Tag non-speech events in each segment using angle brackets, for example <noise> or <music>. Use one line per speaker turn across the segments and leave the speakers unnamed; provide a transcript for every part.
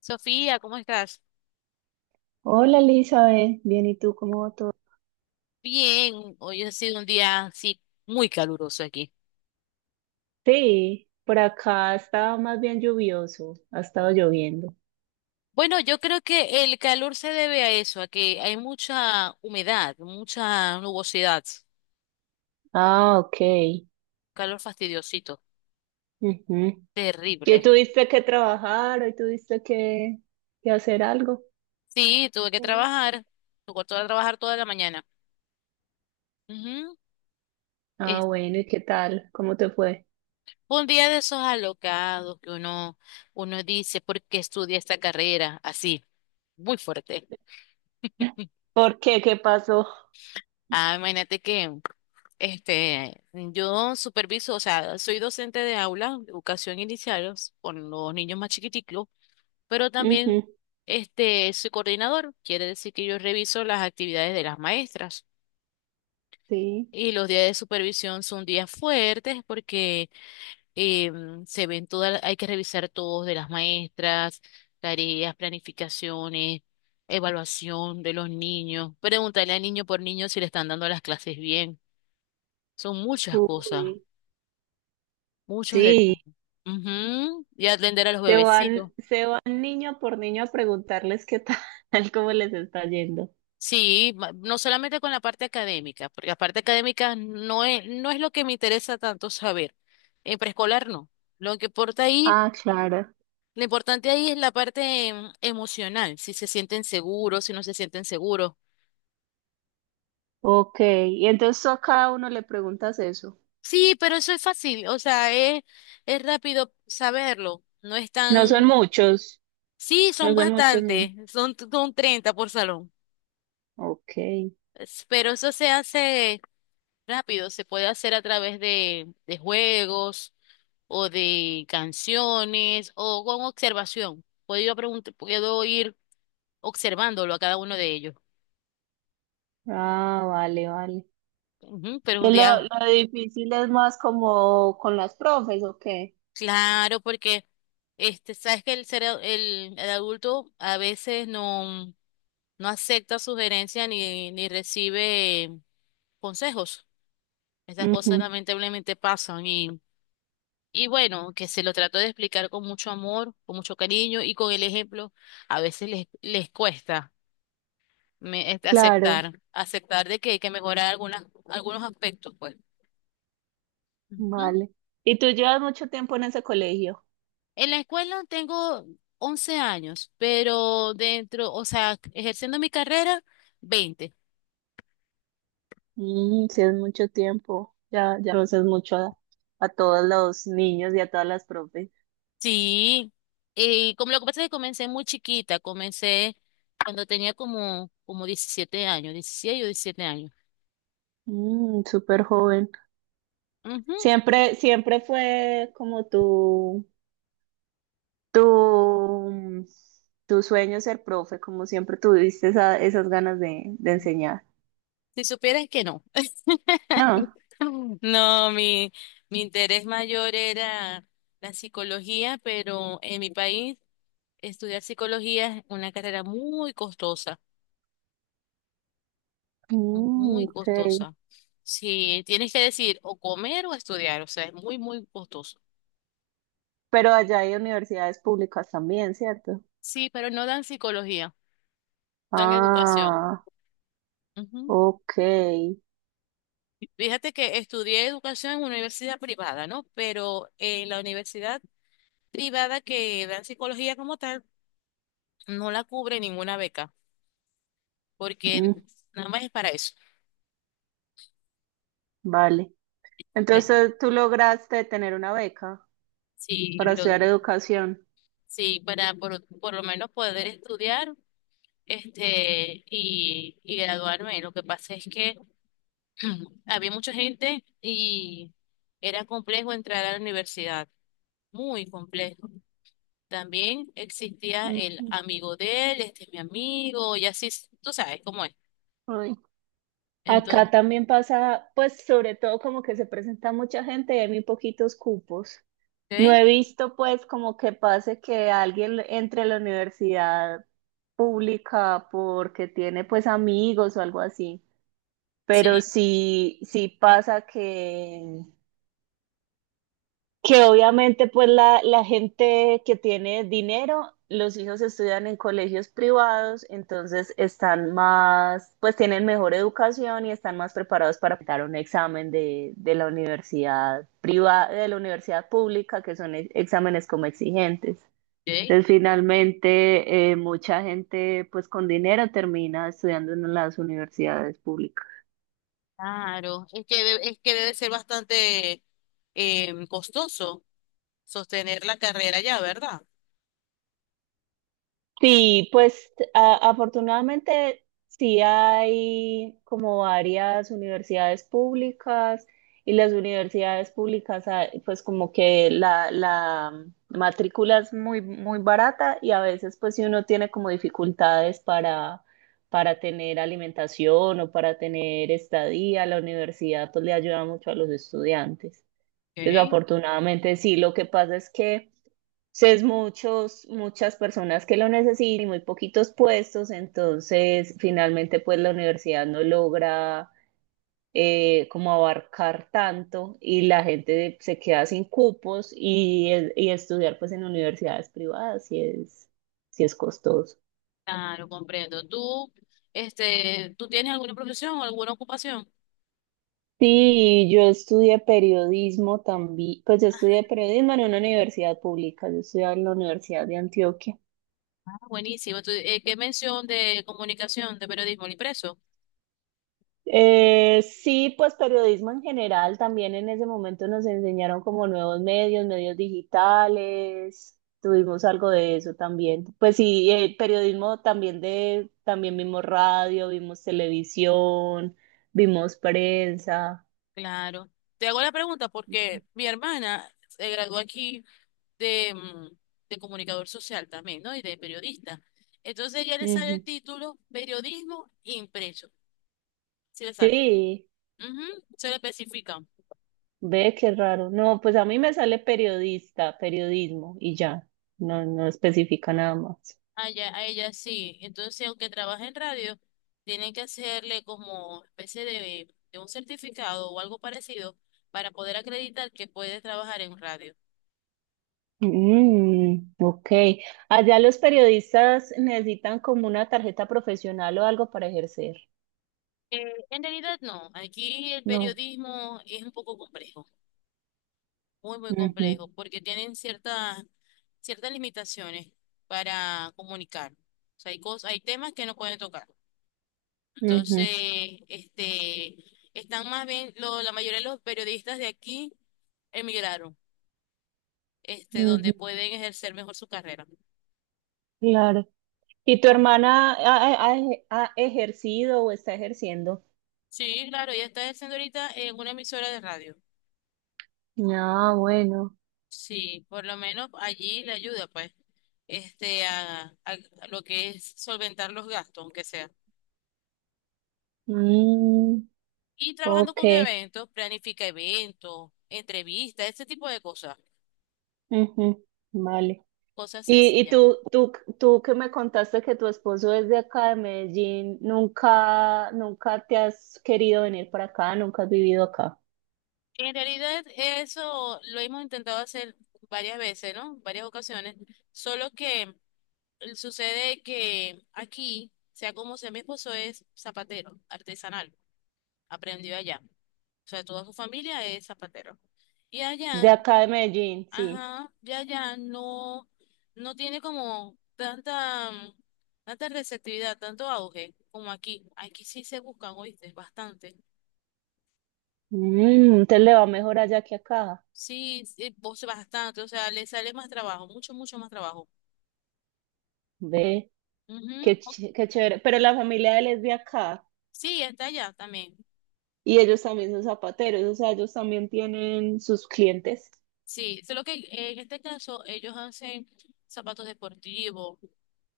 Sofía, ¿cómo estás?
Hola Elizabeth, bien, ¿y tú cómo va todo?
Bien, hoy ha sido un día sí muy caluroso aquí.
Sí, por acá estaba más bien lluvioso, ha estado lloviendo.
Bueno, yo creo que el calor se debe a eso, a que hay mucha humedad, mucha nubosidad,
Ah, ok.
calor fastidiosito,
Ujú. ¿Y
terrible.
tuviste que trabajar? ¿Hoy que hacer algo?
Sí,
Sí.
tuve que trabajar toda la mañana. Ujú.
Ah,
Es-
bueno, ¿y qué tal? ¿Cómo te fue?
Fue un día de esos alocados que uno dice, ¿por qué estudia esta carrera? Así, muy fuerte.
¿Por qué? ¿Qué pasó?
Ah, imagínate que yo superviso, o sea, soy docente de aula, educación inicial con los niños más chiquiticos, pero también
Ujú.
soy coordinador, quiere decir que yo reviso las actividades de las maestras.
Sí.
Y los días de supervisión son días fuertes porque se ven todas, hay que revisar todos de las maestras, tareas, planificaciones, evaluación de los niños, preguntarle al niño por niño si le están dando las clases bien, son muchas cosas,
Uy,
muchos
sí,
detalles. Ujú. Y atender a los bebecitos.
se van niño por niño a preguntarles qué tal, <laughs> cómo les está yendo.
Sí, no solamente con la parte académica, porque la parte académica no es lo que me interesa tanto saber. En preescolar no. Lo que importa ahí,
Ah, claro.
lo importante ahí es la parte emocional, si se sienten seguros, si no se sienten seguros.
Ok. Y entonces tú a cada uno le preguntas eso.
Sí, pero eso es fácil, o sea, es rápido saberlo. No es
No son
tan...
muchos,
Sí,
no
son
son muchos. Ni-
bastantes, son 30 por salón.
Ok.
Pero eso se hace rápido, se puede hacer a través de juegos o de canciones o con observación. Puedo ir observándolo a cada uno de ellos.
Ah, vale, vale.
Ujú, pero
Que
un día,
lo difícil es más como con las profes, ¿o qué?
claro, porque sabes que el adulto a veces no acepta sugerencias ni recibe consejos. Estas cosas, ujú,
Ujú.
lamentablemente pasan. Y bueno, que se lo trato de explicar con mucho amor, con mucho cariño y con el ejemplo. A veces les cuesta
Claro,
aceptar de que hay que mejorar algunos aspectos, pues. Ujú.
vale. ¿Y tú llevas mucho tiempo en ese colegio?
En la escuela tengo 11 años, pero dentro, o sea, ejerciendo mi carrera, 20.
Mm, sí, es mucho tiempo. Ya, ya conoces a todos los niños y a todas las profes.
Sí, y como lo que pasa es que comencé muy chiquita, comencé cuando tenía como 17 años, 16 o 17 años.
Mm, súper joven.
Ujú.
Siempre, siempre fue como tú. Tu, tu sueño es ser profe, como siempre tuviste esas ganas de enseñar.
Si supieras que no.
No.
<laughs> No, mi interés mayor era la psicología, pero en mi país estudiar psicología es una carrera muy costosa,
Mm,
muy
ok.
costosa. Sí, tienes que decir o comer o estudiar, o sea, es muy, muy costoso.
Pero allá hay universidades públicas también, ¿cierto?
Sí, pero no dan psicología, dan educación.
Ah,
Ujú.
ok.
Fíjate que estudié educación en una universidad privada, ¿no? Pero en la universidad privada que dan psicología como tal, no la cubre ninguna beca.
Mm,
Porque nada más es para eso.
vale.
Hombre,
Entonces tú lograste tener una beca
sí,
para
lo,
estudiar educación.
sí, para por lo menos poder estudiar y graduarme. Lo que pasa es que <clears throat> había mucha gente y era complejo entrar a la universidad, muy complejo. También existía el
Ujú.
amigo de él, este es mi amigo, y así, tú sabes cómo es.
Ay, acá
Entonces,
también pasa, pues sobre todo como que se presenta mucha gente y hay muy poquitos cupos. No
¿ok?
he visto pues como que pase que alguien entre a la universidad pública porque tiene pues amigos o algo así, pero
Sí,
sí, sí pasa que obviamente pues la gente que tiene dinero, los hijos estudian en colegios privados, entonces están más, pues tienen mejor educación y están más preparados para dar un examen de la universidad privada, de la universidad pública, que son exámenes como exigentes.
¿ok?
Entonces, finalmente, mucha gente pues con dinero termina estudiando en las universidades públicas.
Claro, es que, es que debe ser bastante costoso sostener la carrera ya, ¿verdad?
Sí, pues afortunadamente sí hay como varias universidades públicas y las universidades públicas ah, pues como que la matrícula es muy, muy barata y a veces pues si uno tiene como dificultades para tener alimentación o para tener estadía, la universidad pues le ayuda mucho a los estudiantes. Entonces
Ok.
afortunadamente sí, lo que pasa es que… Entonces, muchas personas que lo necesitan y muy poquitos puestos, entonces finalmente pues la universidad no logra como abarcar tanto y la gente se queda sin cupos y estudiar pues en universidades privadas si si es costoso.
Claro, comprendo. ¿Tú tienes alguna profesión o alguna ocupación?
Sí, yo estudié periodismo también, pues yo estudié periodismo en una universidad pública, yo estudié en la Universidad de Antioquia.
Ah, buenísimo. Tú, ¿qué mención de comunicación, de periodismo, el impreso?
Sí, pues periodismo en general, también en ese momento nos enseñaron como nuevos medios, medios digitales, tuvimos algo de eso también. Pues sí, periodismo también también vimos radio, vimos televisión, vimos prensa.
Claro. Te hago la pregunta porque mi hermana se graduó aquí de, mm, de comunicador social también, ¿no? Y de periodista. Entonces ya le sale el
Ujú.
título periodismo impreso. Sí le sale.
Sí,
Ujú. Se le especifica.
ve qué raro. No, pues a mí me sale periodista, periodismo y ya, no especifica nada más.
A ella sí. Entonces, si aunque trabaje en radio, tienen que hacerle como especie de un certificado o algo parecido para poder acreditar que puede trabajar en radio.
Mm, ok. Allá los periodistas necesitan como una tarjeta profesional o algo para ejercer.
Eh, en realidad no, aquí el
No.
periodismo es un poco complejo, muy, muy
Ujú,
complejo, porque tienen ciertas limitaciones para comunicar. O sea, hay cosas, hay temas que no pueden tocar.
ujú,
Entonces, este, están más bien, la mayoría de los periodistas de aquí emigraron,
ujú,
donde pueden ejercer mejor su carrera.
claro. ¿Y tu hermana ha ejercido o está ejerciendo?
Sí, claro, ella está ejerciendo ahorita en una emisora de radio.
Ah, bueno.
Sí, por lo menos allí le ayuda, pues, a lo que es solventar los gastos, aunque sea.
Mm,
Y trabajando
ok.
con eventos, planifica eventos, entrevistas, este tipo de cosas,
Ujú, vale.
cosas
¿Y, y
sencillas.
tú, tú, tú que me contaste que tu esposo es de acá de Medellín, nunca, nunca te has querido venir para acá, nunca has vivido acá?
En realidad, eso lo hemos intentado hacer varias veces, ¿no? Varias ocasiones, solo que sucede que aquí, sea como sea, mi esposo es zapatero, artesanal, aprendió allá. O sea, toda su familia es zapatero. Y
De
allá,
acá de Medellín, sí.
ajá, ya allá no tiene como tanta, mm, tanta receptividad, tanto auge como aquí. Aquí sí se buscan, oíste, bastante.
Mm, entonces le va mejor allá que acá.
Sí, sí, vos bastante, o sea, le sale más trabajo, mucho, mucho más trabajo.
Ve,
Ujú.
qué chévere. Pero la familia de él es de acá
Sí, está allá también.
y ellos también son zapateros, o sea, ellos también tienen sus clientes,
Sí, solo que en este caso ellos hacen zapatos deportivos,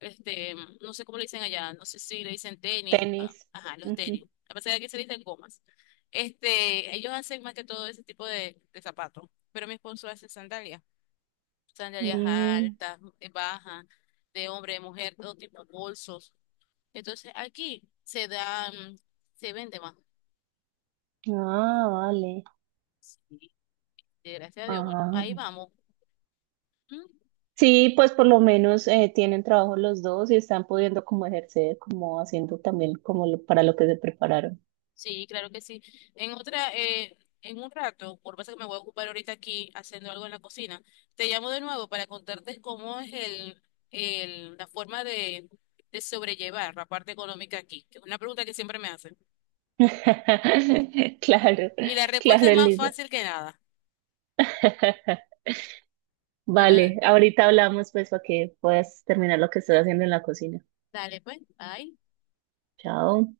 este, no sé cómo le dicen allá, no sé si le dicen tenis,
tenis.
ah, ajá, los tenis,
Ujú.
a pesar de que se le dicen gomas. Ellos hacen más que todo ese tipo de zapatos, pero mi esposo hace sandalias, sandalias
Mm,
altas, bajas, de hombre, de mujer, todo tipo de bolsos. Entonces aquí se da, mm, se vende más.
ah, vale.
Sí, y gracias a Dios, bueno,
Ah,
ahí
vale,
vamos.
sí, pues por lo menos tienen trabajo los dos y están pudiendo como ejercer, como haciendo también como para lo que se prepararon.
Sí, claro que sí. En otra, en un rato, por pasa que me voy a ocupar ahorita aquí haciendo algo en la cocina, te llamo de nuevo para contarte cómo es la forma de sobrellevar la parte económica aquí, que es una pregunta que siempre me hacen.
<laughs>
Sí.
Claro,
Y la respuesta
claro,
es más
Elisa.
fácil que nada.
<laughs>
Pero
Vale, ahorita hablamos pues para que puedas terminar lo que estoy haciendo en la cocina.
dale, pues, bye.
Chao.